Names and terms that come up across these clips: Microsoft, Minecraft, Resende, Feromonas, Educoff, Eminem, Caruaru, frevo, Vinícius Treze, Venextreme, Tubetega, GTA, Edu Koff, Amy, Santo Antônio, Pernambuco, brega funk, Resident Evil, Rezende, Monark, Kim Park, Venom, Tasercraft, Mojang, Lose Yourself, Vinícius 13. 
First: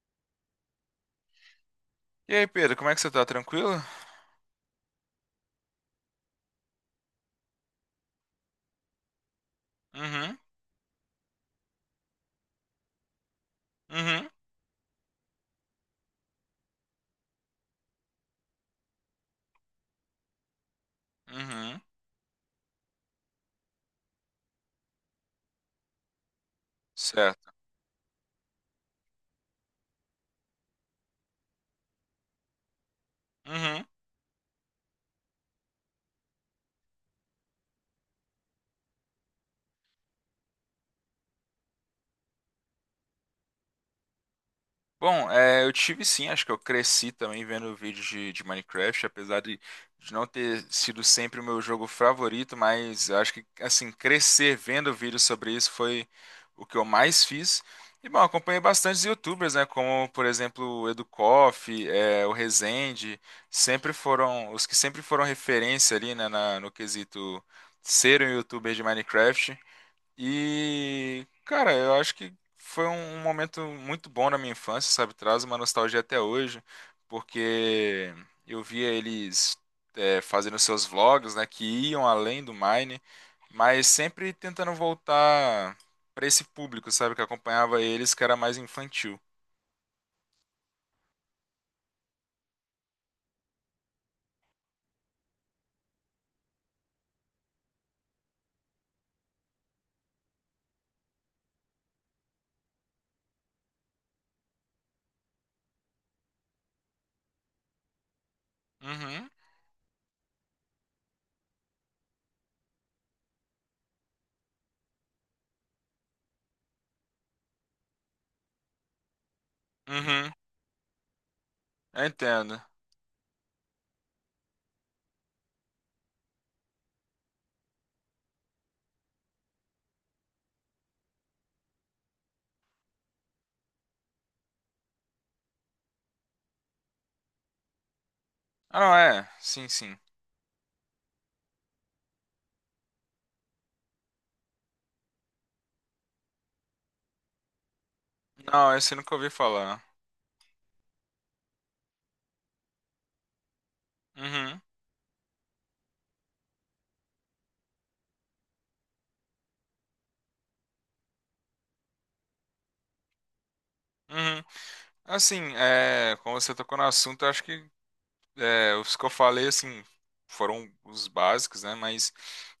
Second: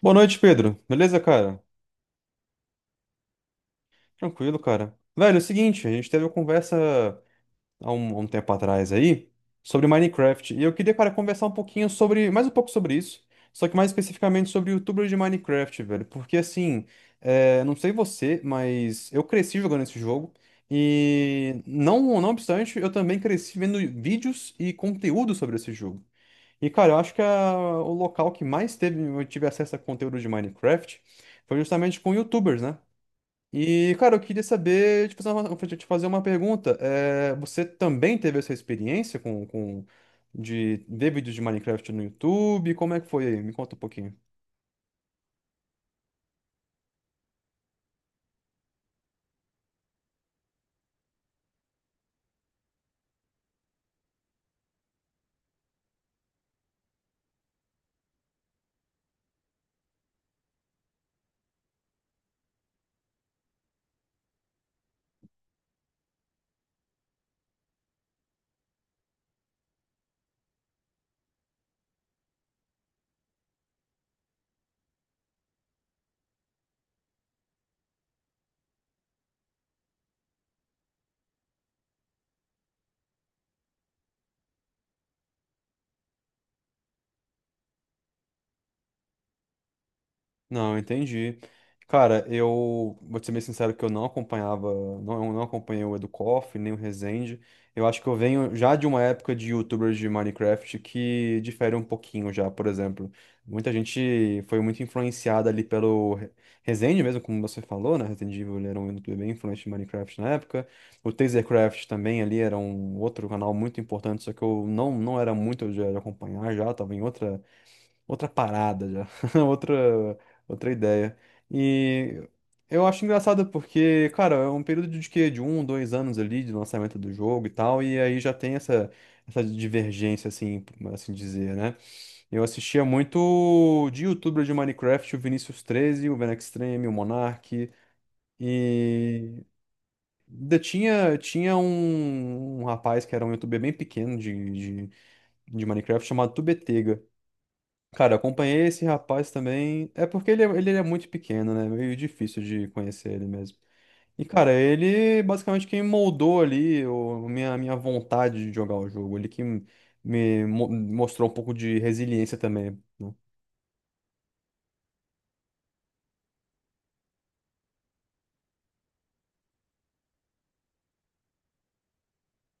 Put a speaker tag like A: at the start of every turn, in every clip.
A: Boa noite, Pedro. Beleza, cara?
B: E aí, Pedro, como é que você tá? Tranquilo?
A: Tranquilo, cara. Velho, é o seguinte, a gente teve uma conversa há um tempo atrás aí sobre
B: Uhum,
A: Minecraft. E eu queria, cara, conversar um pouquinho sobre, mais um pouco sobre isso, só que mais
B: uhum,
A: especificamente sobre YouTubers de Minecraft, velho. Porque assim, é, não sei você, mas eu cresci jogando esse jogo. E
B: uhum,
A: não, não obstante, eu também cresci vendo vídeos e conteúdo sobre esse jogo. E, cara, eu acho que
B: certo.
A: o local que mais teve, eu tive acesso a conteúdo de Minecraft foi justamente com YouTubers, né?
B: Uhum.
A: E, cara, eu queria saber, te fazer uma pergunta. É, você também teve essa experiência com de ver vídeos de Minecraft no YouTube? Como é que foi aí? Me conta um pouquinho.
B: Bom, é, eu tive sim, acho que eu cresci também vendo vídeos de Minecraft, apesar de não ter sido sempre o meu jogo favorito, mas eu acho que, assim, crescer vendo vídeos sobre isso foi o que eu mais fiz. E, bom, acompanhei bastantes YouTubers, né, como, por exemplo, o Edu Koff, o Rezende, os que sempre foram referência ali, né, no quesito ser um YouTuber de Minecraft. E, cara, eu acho que foi um momento muito bom na minha infância, sabe? Traz uma nostalgia até hoje, porque eu via eles fazendo seus vlogs, né? Que iam além do Mine, mas sempre tentando voltar pra esse público, sabe? Que acompanhava eles, que era mais infantil.
A: Não, entendi. Cara, eu vou te ser bem sincero que eu não acompanhava, não, eu não acompanhei o Educoff, nem o Resende. Eu acho que eu venho já de uma época de YouTubers de Minecraft que difere um pouquinho já, por exemplo. Muita gente foi muito influenciada ali pelo Resende mesmo, como você falou, né? Resident Evil ele era um youtuber bem
B: Uhum,
A: influente de Minecraft na época. O Tasercraft também ali era um outro canal muito importante, só que eu não era muito de acompanhar já, tava em outra outra parada já, outra
B: uhum,
A: outra ideia.
B: eu
A: E
B: entendo.
A: eu acho engraçado porque, cara, é um período de quê? De um, dois anos ali de lançamento do jogo e tal, e aí já tem essa divergência assim, por assim dizer, né? Eu assistia muito de youtuber de Minecraft, o Vinícius 13, o Venextreme, o Monark
B: Ah, não, é,
A: e
B: sim, sim.
A: ainda tinha um rapaz que era um youtuber bem pequeno de, de Minecraft chamado Tubetega. Cara, eu acompanhei
B: Não,
A: esse
B: esse eu nunca
A: rapaz
B: ouvi falar.
A: também. É porque ele é muito pequeno, né? Meio difícil de conhecer ele mesmo. E, cara,
B: Uhum,
A: ele basicamente quem moldou ali a minha vontade de jogar o jogo. Ele que me mostrou um pouco de resiliência também, né?
B: uhum. Assim, é, como você tocou no assunto, eu acho que os que eu falei, assim, foram os básicos, né? Mas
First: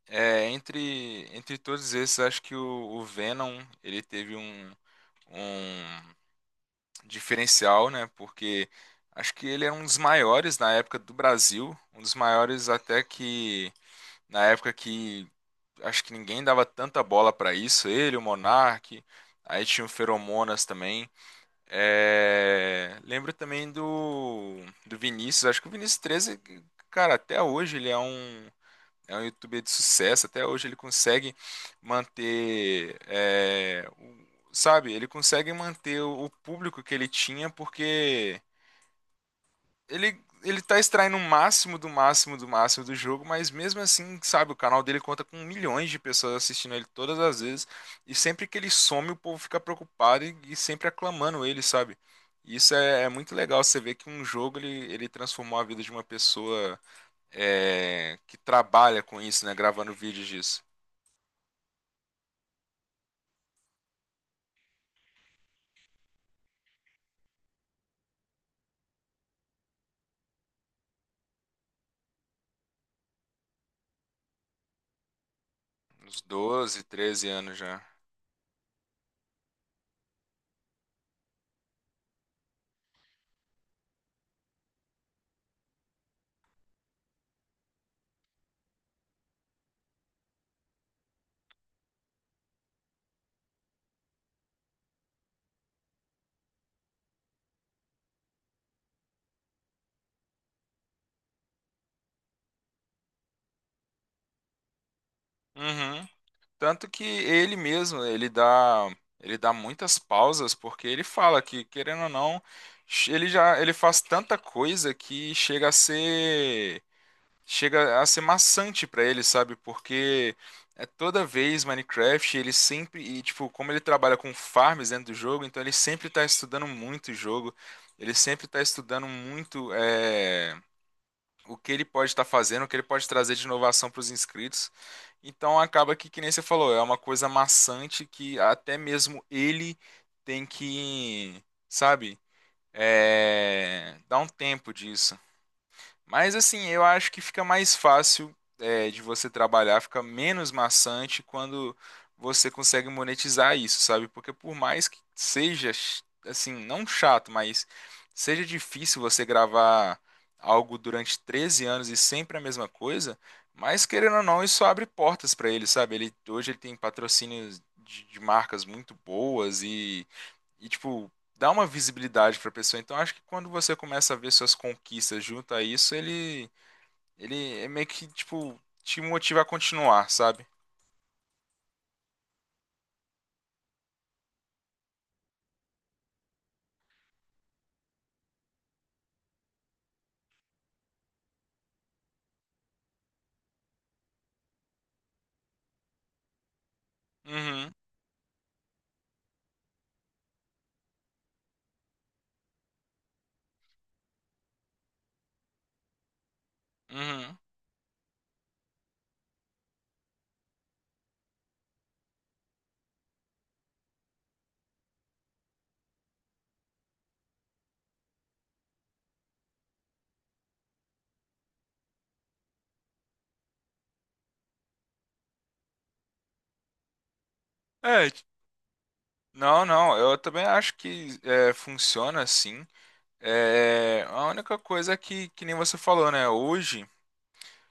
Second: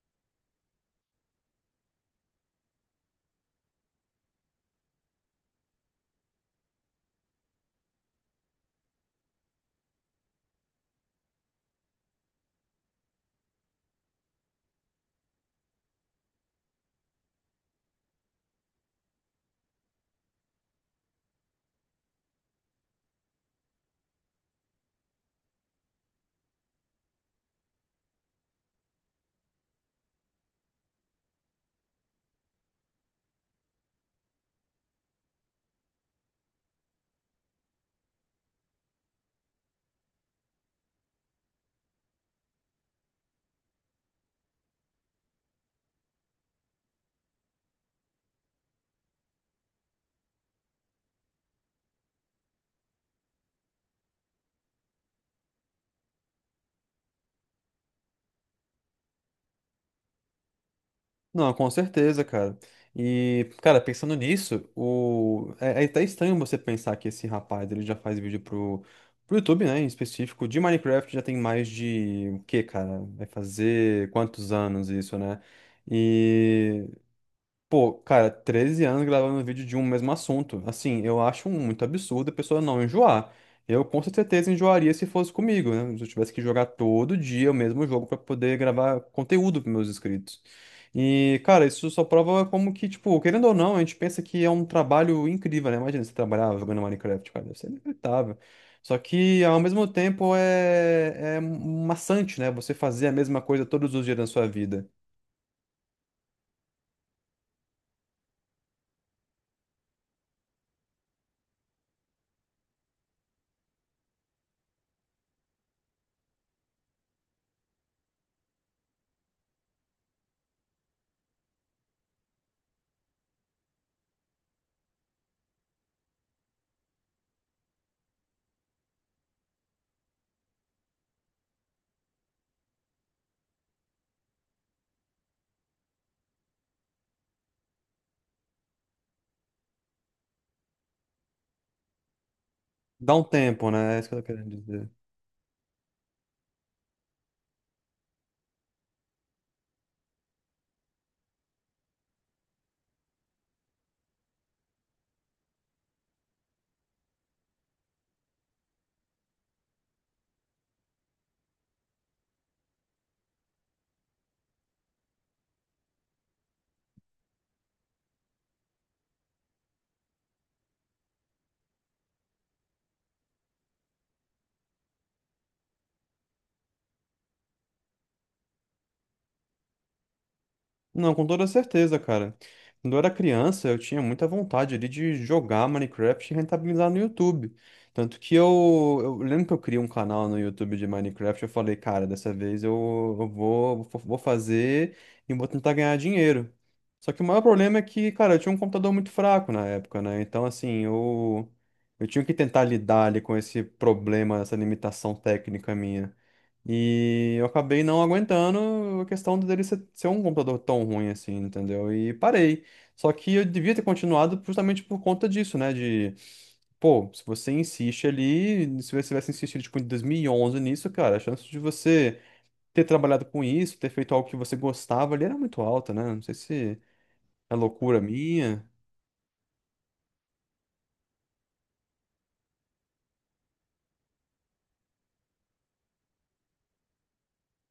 B: é, entre todos esses, acho que o Venom, ele teve um diferencial, né? Porque acho que ele era um dos maiores na época do Brasil, um dos maiores até que, na época que, acho que ninguém dava tanta bola pra isso, ele, o Monark, aí tinha o Feromonas também. Lembro também do Vinícius. Acho que o Vinícius 13, cara, até hoje ele é um, youtuber de sucesso. Até hoje ele consegue manter, sabe, ele consegue manter o público que ele tinha, porque ele tá extraindo o máximo do máximo do máximo do jogo, mas mesmo assim, sabe, o canal dele conta com milhões de pessoas assistindo ele todas as vezes, e sempre que ele some, o povo fica preocupado e sempre aclamando ele, sabe? E isso é muito legal, você vê que um jogo, ele transformou a vida de uma pessoa que trabalha com isso, né? Gravando vídeos disso.
A: Não, com certeza, cara. E, cara, pensando nisso, é até estranho você pensar que esse rapaz ele já faz vídeo pro YouTube, né, em específico, de Minecraft já tem mais de o quê, cara? Vai fazer quantos anos isso, né?
B: Uns 12,
A: E
B: 13 anos já.
A: Pô, cara, 13 anos gravando vídeo de um mesmo assunto. Assim, eu acho muito absurdo a pessoa não enjoar. Eu com certeza enjoaria se fosse comigo, né? Se eu tivesse que jogar todo dia o mesmo jogo pra poder gravar conteúdo para meus inscritos. E, cara, isso só prova como que, tipo, querendo ou não, a gente pensa que é um trabalho incrível, né? Imagina você trabalhar jogando Minecraft, cara, deve ser inacreditável. Só que, ao mesmo tempo, é maçante, né? Você fazer a mesma coisa todos os dias da sua vida.
B: Uhum. Tanto que ele mesmo, ele dá muitas pausas, porque ele fala que, querendo ou não, ele faz tanta coisa que chega a ser maçante pra ele, sabe? Porque é toda vez Minecraft, ele sempre, e tipo, como ele trabalha com farms dentro do jogo, então ele sempre tá estudando muito o jogo, ele sempre tá estudando muito, o que ele pode estar fazendo, o que ele pode trazer de inovação para os inscritos. Então acaba que nem você falou, é uma coisa maçante que até mesmo ele tem que, sabe,
A: Dá um tempo, né? É isso que
B: dar
A: eu tô
B: um
A: querendo
B: tempo
A: dizer.
B: disso. Mas assim, eu acho que fica mais fácil é, de você trabalhar, fica menos maçante quando você consegue monetizar isso, sabe? Porque por mais que seja assim, não chato, mas seja difícil você gravar algo durante 13 anos e sempre a mesma coisa, mas querendo ou não, isso abre portas para ele, sabe? Ele hoje ele tem patrocínios de marcas muito boas e, tipo, dá uma visibilidade pra pessoa. Então, acho que quando você começa a ver suas conquistas junto a isso, ele, é meio que, tipo, te motiva a continuar, sabe?
A: Não, com toda certeza, cara. Quando eu era criança, eu tinha muita vontade ali de jogar Minecraft e rentabilizar no YouTube. Tanto que eu lembro que eu criei um canal no YouTube de Minecraft, eu falei, cara, dessa vez vou fazer e vou tentar ganhar dinheiro. Só que o maior
B: Uhum,
A: problema é que, cara, eu tinha um computador muito fraco na época, né? Então, assim, eu tinha que tentar lidar ali com esse problema, essa limitação técnica minha. E
B: uhum.
A: eu acabei não aguentando a questão dele ser um computador tão ruim assim, entendeu? E parei. Só que eu devia ter continuado justamente por conta disso, né? De, pô, se você insiste ali, se você tivesse insistido, tipo, em 2011 nisso, cara, a chance de você ter trabalhado com isso, ter feito algo que você gostava ali era muito alta, né? Não sei se é loucura
B: É,
A: minha.
B: não, não, eu também acho que é, funciona assim. É, a única coisa é que nem você falou, né? Hoje,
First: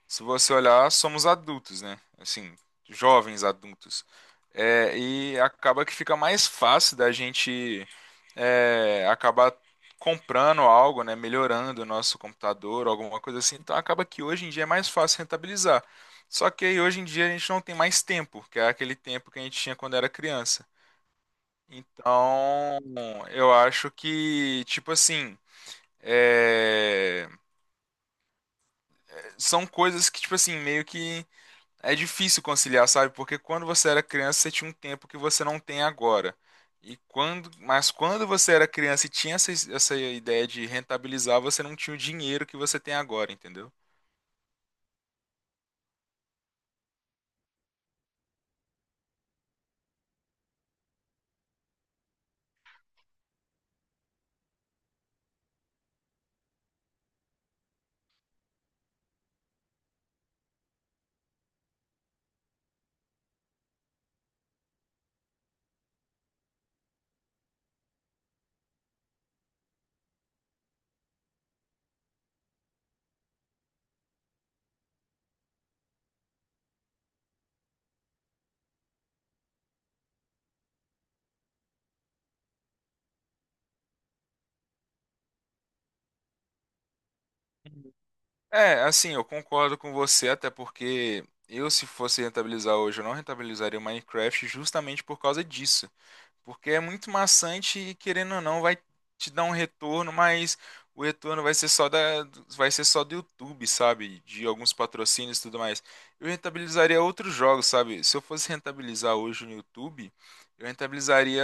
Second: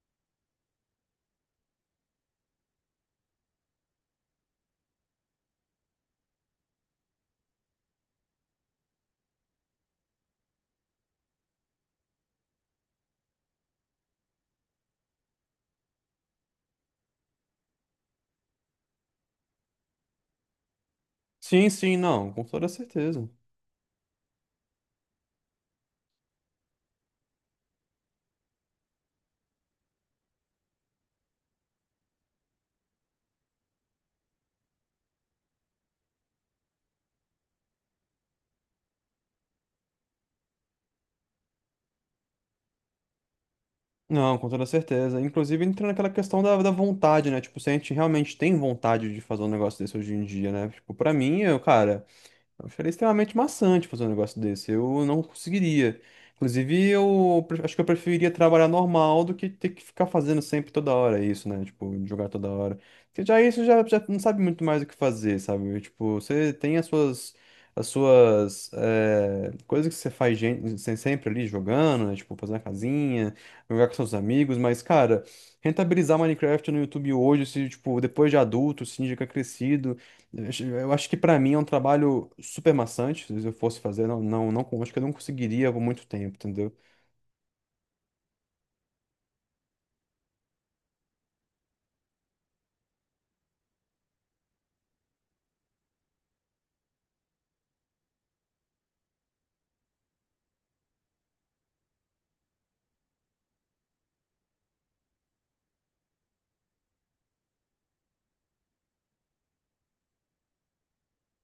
B: se você olhar, somos adultos, né? Assim, jovens adultos. É, e acaba que fica mais fácil da gente acabar comprando algo, né? Melhorando o nosso computador, alguma coisa assim. Então acaba que hoje em dia é mais fácil rentabilizar. Só que aí hoje em dia a gente não tem mais tempo, que é aquele tempo que a gente tinha quando era criança.
A: Sim, sim, não, com toda
B: Então,
A: certeza.
B: eu acho que, tipo assim, é, são coisas que, tipo assim, meio que é difícil conciliar, sabe? Porque quando você era criança, você tinha um tempo que você não tem agora. E quando, mas quando você era criança e tinha essa, ideia de rentabilizar, você não tinha o dinheiro que você tem agora, entendeu?
A: Não, com toda certeza. Inclusive, entra naquela questão da vontade, né? Tipo, se a gente realmente tem vontade de fazer um negócio desse hoje em dia, né? Tipo, pra mim, eu, cara. Eu acharia extremamente maçante fazer um negócio desse. Eu não conseguiria. Inclusive, acho que eu preferiria trabalhar normal do que ter que ficar fazendo sempre toda hora isso, né? Tipo, jogar toda hora. Porque já isso já não sabe muito mais o que fazer, sabe? Tipo, você tem as suas coisas que você faz sempre ali jogando, né? Tipo, fazer uma casinha, jogar com seus amigos, mas, cara, rentabilizar Minecraft no YouTube hoje, se, tipo, depois de adulto, se indica crescido. Eu acho que pra mim é um trabalho super maçante. Se eu fosse fazer, não, não, não, acho que eu não conseguiria por muito tempo, entendeu?
B: É, assim, eu concordo com você, até porque eu, se fosse rentabilizar hoje, eu não rentabilizaria o Minecraft justamente por causa disso. Porque é muito maçante e querendo ou não vai te dar um retorno, mas o retorno vai ser só da vai ser só do YouTube, sabe? De alguns patrocínios e tudo mais. Eu rentabilizaria outros jogos, sabe? Se eu fosse rentabilizar hoje no YouTube, eu rentabilizaria,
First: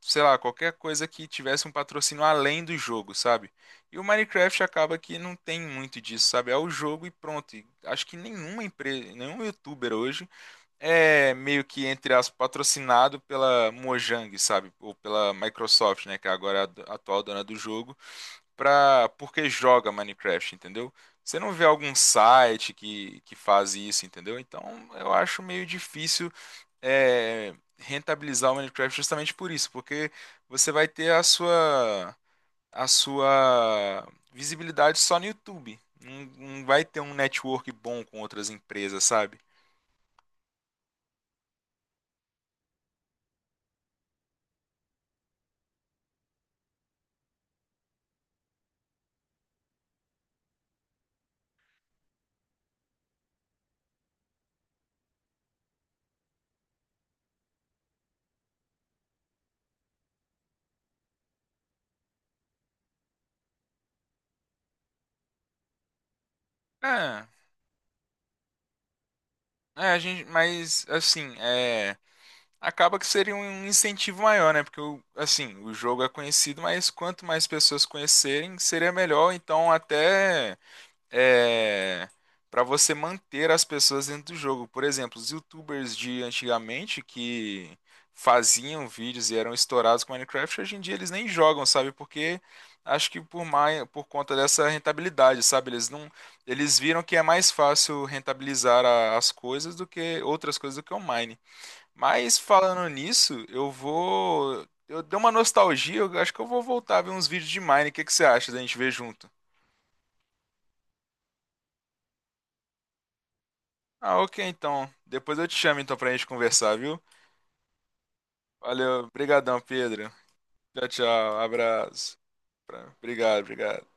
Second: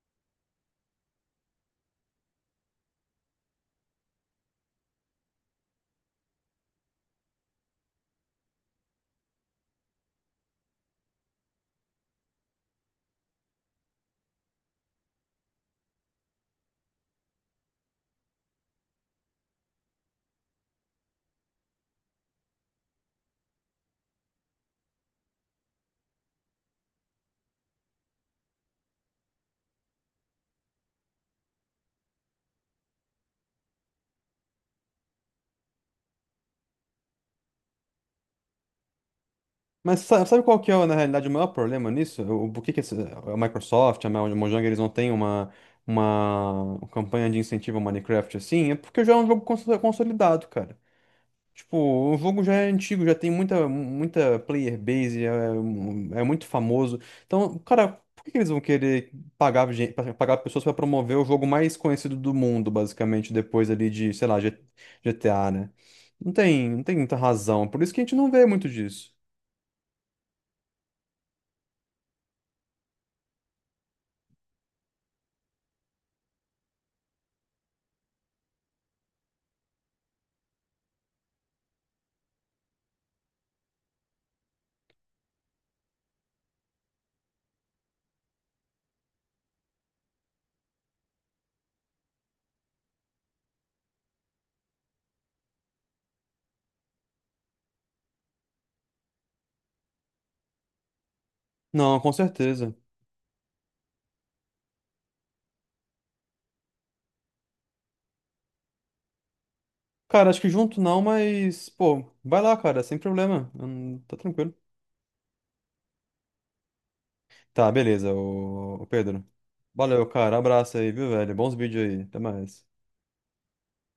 B: sei lá, qualquer coisa que tivesse um patrocínio além do jogo, sabe? E o Minecraft acaba que não tem muito disso, sabe? É o jogo e pronto. E acho que nenhuma empresa, nenhum youtuber hoje é meio que, entre aspas, patrocinado pela Mojang, sabe? Ou pela Microsoft, né? Que é agora a atual dona do jogo, pra... porque joga Minecraft, entendeu? Você não vê algum site que faz isso, entendeu? Então eu acho meio difícil rentabilizar o Minecraft justamente por isso, porque você vai ter a sua visibilidade só no YouTube. Não, não vai ter um network bom com outras empresas, sabe?
A: Mas sabe, qual que é, na realidade, o maior problema nisso? Por que que a Microsoft, a Mojang, eles não têm uma campanha de incentivo ao Minecraft assim? É porque já é um jogo consolidado, cara. Tipo, o jogo já é antigo, já tem muita, muita player base, é muito famoso. Então, cara, por que que eles vão querer pagar, pagar pessoas pra promover o jogo mais conhecido do mundo, basicamente, depois ali de, sei lá, GTA, né? Não tem muita
B: É,
A: razão. Por isso que a gente não vê muito disso.
B: A gente, mas assim, é, acaba que seria um incentivo maior, né? Porque assim, o jogo é conhecido, mas quanto mais pessoas conhecerem, seria melhor. Então, até é, para você manter as pessoas dentro do jogo. Por exemplo, os YouTubers de antigamente que faziam vídeos e eram estourados com Minecraft, hoje em dia eles nem jogam, sabe? Porque acho que por mais, por conta dessa rentabilidade, sabe? Eles não, eles viram que é mais fácil rentabilizar as coisas do que outras coisas do que o Mine.
A: Não, com
B: Mas
A: certeza.
B: falando nisso, eu vou. Eu dei uma nostalgia, eu acho que eu vou voltar a ver uns vídeos de Mine. O que que você acha da gente ver junto?
A: Cara, acho que junto não, mas, pô, vai lá, cara, sem problema. Tá
B: Ah, ok,
A: tranquilo.
B: então. Depois eu te chamo então pra gente conversar, viu?
A: Tá, beleza, ô, ô
B: Valeu,
A: Pedro.
B: brigadão,
A: Valeu,
B: Pedro.
A: cara. Abraço
B: Tchau,
A: aí, viu, velho?
B: tchau,
A: Bons vídeos aí. Até
B: abraço.
A: mais.
B: Pra- obrigado, obrigado.